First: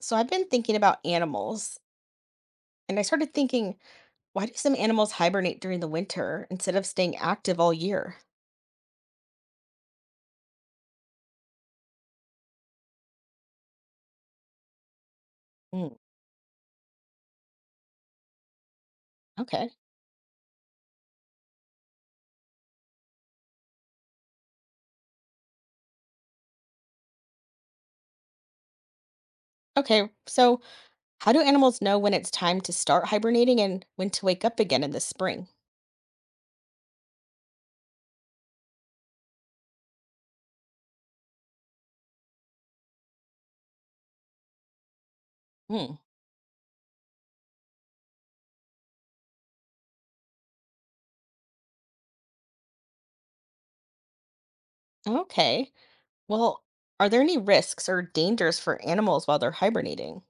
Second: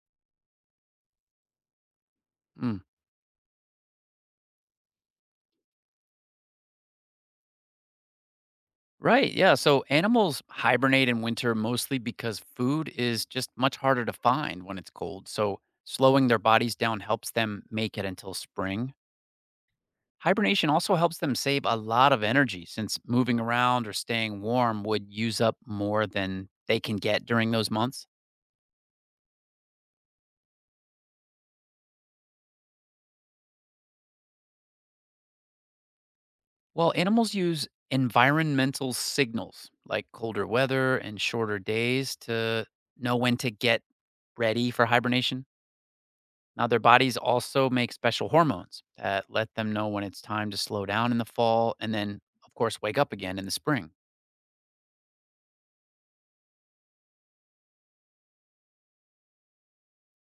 So I've been thinking about animals, Mm. and I started thinking, why do some animals hibernate during the winter instead of staying active all year? Right. Yeah. So animals hibernate in winter mostly because food is just much harder to find when it's cold. So Mm, slowing their bodies down helps them make it until spring. okay. Hibernation also helps them save a lot of energy since moving around or staying warm would use up more than they can get during those months. Okay. So, how do animals know when it's time to start hibernating and when to wake up again in the spring? Well, animals use environmental signals like colder weather and shorter days to know when to get ready for hibernation. Hmm. Now, their bodies also make special hormones that let them know when it's time to slow down in the fall and then, of course, wake up again in the spring. Okay. Well, are there any risks or dangers for animals while they're hibernating?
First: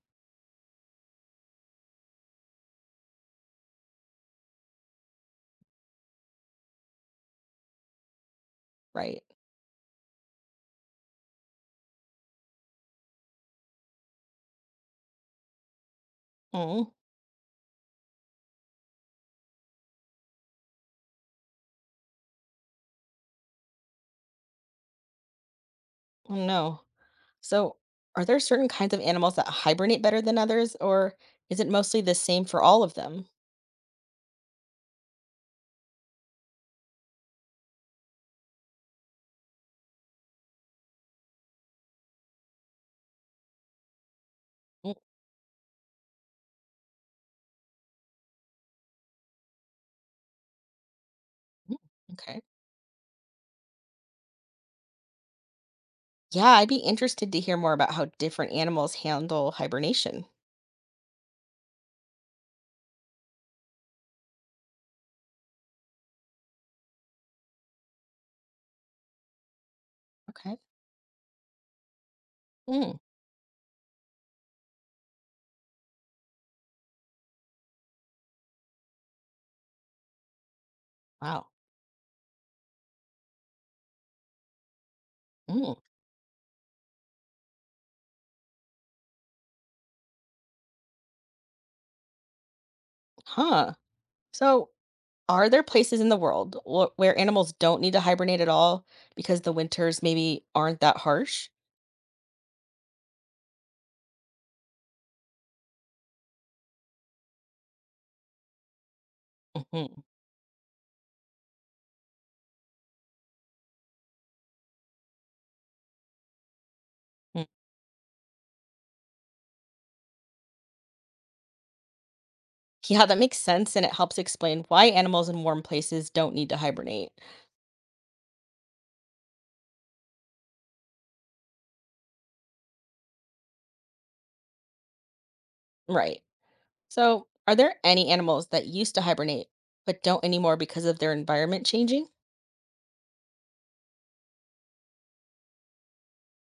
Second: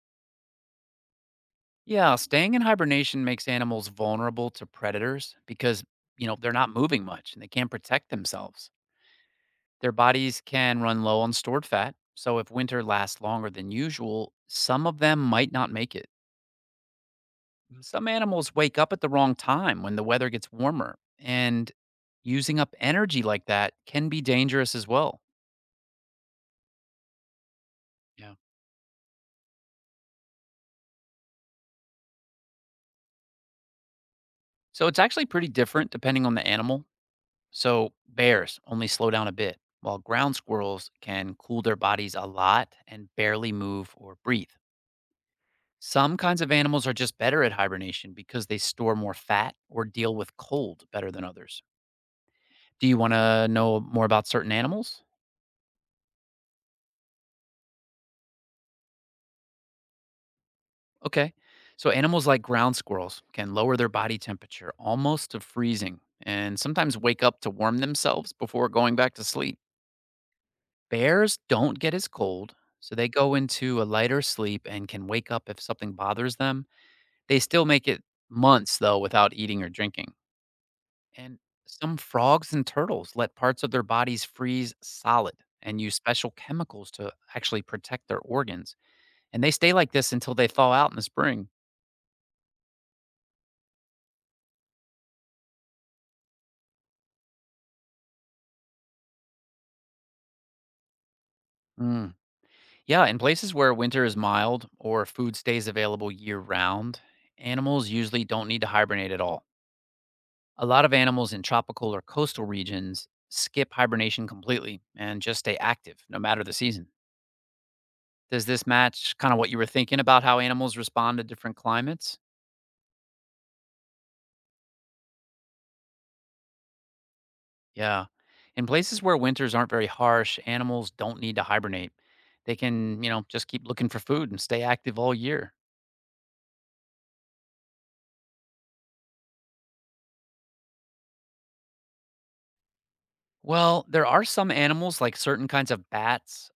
Yeah, staying in hibernation makes animals vulnerable to predators because, they're not moving much and they can't protect themselves. Right. Their bodies can run low on stored fat. So, if winter lasts longer than usual, some of them might not make it. Mm, Some animals wake up at the wrong time when the weather gets warmer, and using up energy like that can be dangerous as well. oh, no. So, are Yeah. there certain kinds of animals that hibernate better than others, or is it mostly the same for all of them? So it's actually pretty different depending on the animal. So bears only slow down a bit, while ground squirrels can cool their bodies a lot and barely move or breathe. Mm, Some kinds of animals are just better at hibernation because they store more fat or deal with cold better than others. mm, Okay. Do you want to know more about certain animals? Yeah, I'd be interested to hear more about how different animals handle hibernation. Okay. So animals like ground squirrels can lower their body temperature almost to freezing and sometimes wake up to warm themselves before going back to sleep. Okay. Bears don't get as cold, so Mm, they go into a lighter sleep and can wake up if something bothers them. They still make it months, though, without eating or drinking. And wow. some frogs and turtles let parts of their bodies freeze solid Mm, and use special chemicals to actually protect their organs. And they stay like this until they thaw out in the spring. huh. So, are there places in the world where animals don't need to hibernate at all because the winters maybe aren't that harsh? Mm. Yeah, in places where winter is mild or food stays available year round, animals usually don't need to hibernate at all. Hmm. A lot of animals in tropical or coastal regions skip hibernation completely and just stay active no matter the season. Does this match kind of what you were thinking about how animals respond to different climates? Yeah, that makes sense. And it helps explain why animals in warm places don't need to hibernate. Yeah. In places where winters aren't very harsh, animals don't need to hibernate. They can, just keep looking for food and stay active all year. Right. So, are there any animals that used to hibernate but don't anymore because of their environment changing? Well, there are some animals like certain kinds of bats,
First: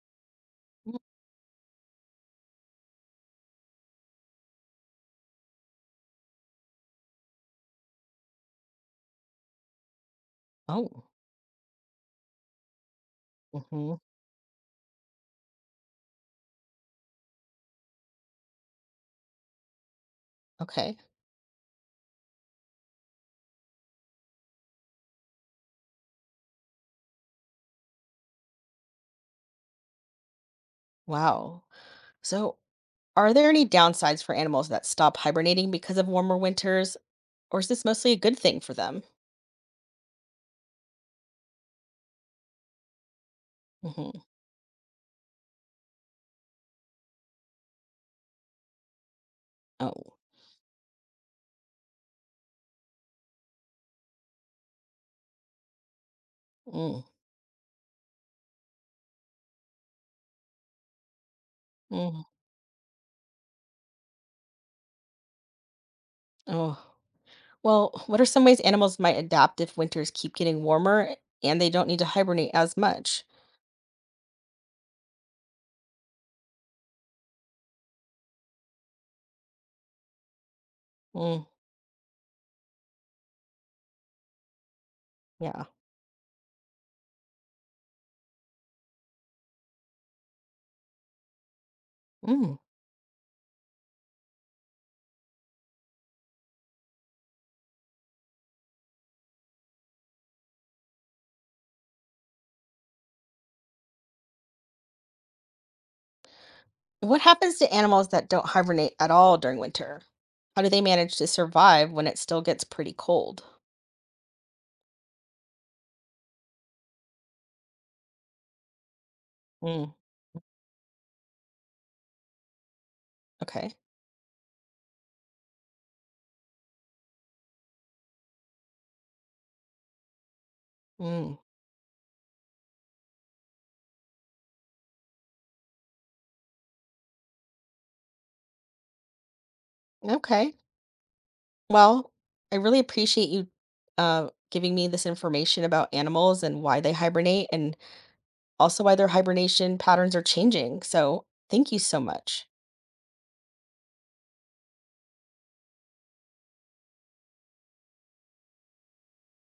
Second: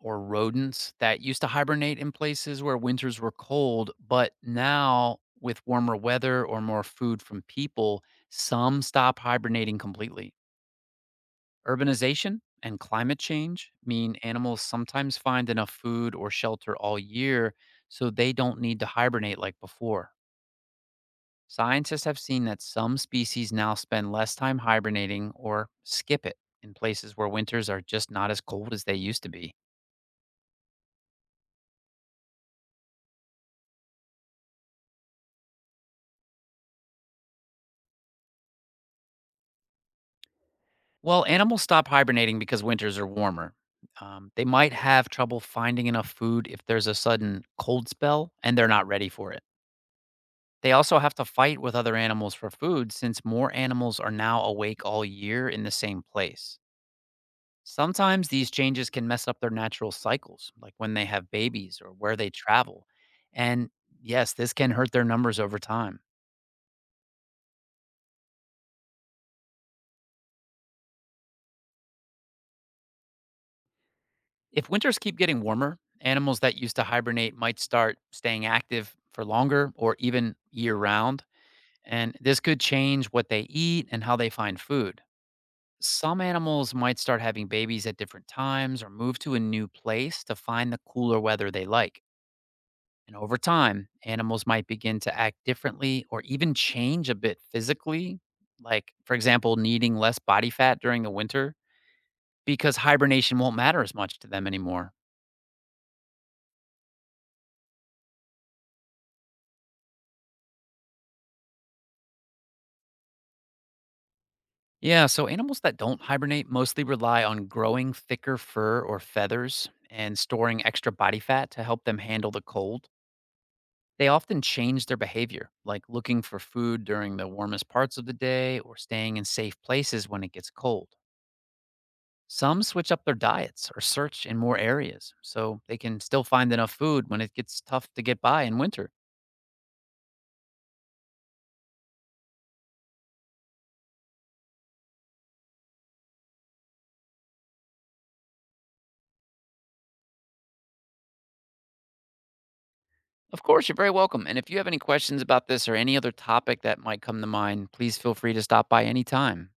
or rodents Mm, that used to hibernate in places where winters were cold, but now with warmer weather or more food from people, some stop hibernating completely. oh, Urbanization and climate change hmm, mean animals sometimes find enough food or shelter all year, so they don't need to hibernate like before. okay. Scientists have seen that some species now spend less time hibernating or skip it in places where winters are just not as cold as they used to be. Wow. So, are there any downsides for animals that stop hibernating because of warmer winters, or is this mostly a good thing for them? Well, animals stop hibernating because winters are warmer. Hmm. They might have trouble finding enough food if there's a sudden cold spell and they're not ready for it. Oh, They also have to fight with other animals for food since more animals are now awake all year in the same place. mm, Sometimes these changes can mess up their natural cycles, like when they have babies or where mm, they travel. And yes, this can hurt their numbers over time. oh. Well, what are some ways animals might adapt if winters keep getting warmer and they don't need to hibernate as much? If winters keep getting warmer, animals that used to hibernate might start staying active for longer or even year round. Mm, And this could change what they eat and how they find food. yeah. Some animals might start having babies at different times or move to a new place to find the cooler weather they like. Mm. And over time, animals might begin to act differently or even change a bit physically, like, for example, needing less body fat during the winter because hibernation won't matter as much to them anymore. What happens to animals that don't hibernate at all during winter? How do they manage to survive when it still gets pretty cold? Yeah, so animals that don't hibernate mostly rely on growing thicker fur or feathers Mm, and storing extra body fat to help them handle the cold. okay. They often change their behavior, like looking for food during the warmest parts of the day or staying in safe places when it gets cold. Mm, Some switch up their diets or search in more areas so they can still find enough food when it gets tough to get by in winter. okay. Well, I really appreciate you giving me this information about animals and why they hibernate and also why their hibernation patterns are changing. So, thank you so much. Of course, you're very welcome. And if you have any questions about this or any other topic that might come to mind, please feel free to stop by anytime.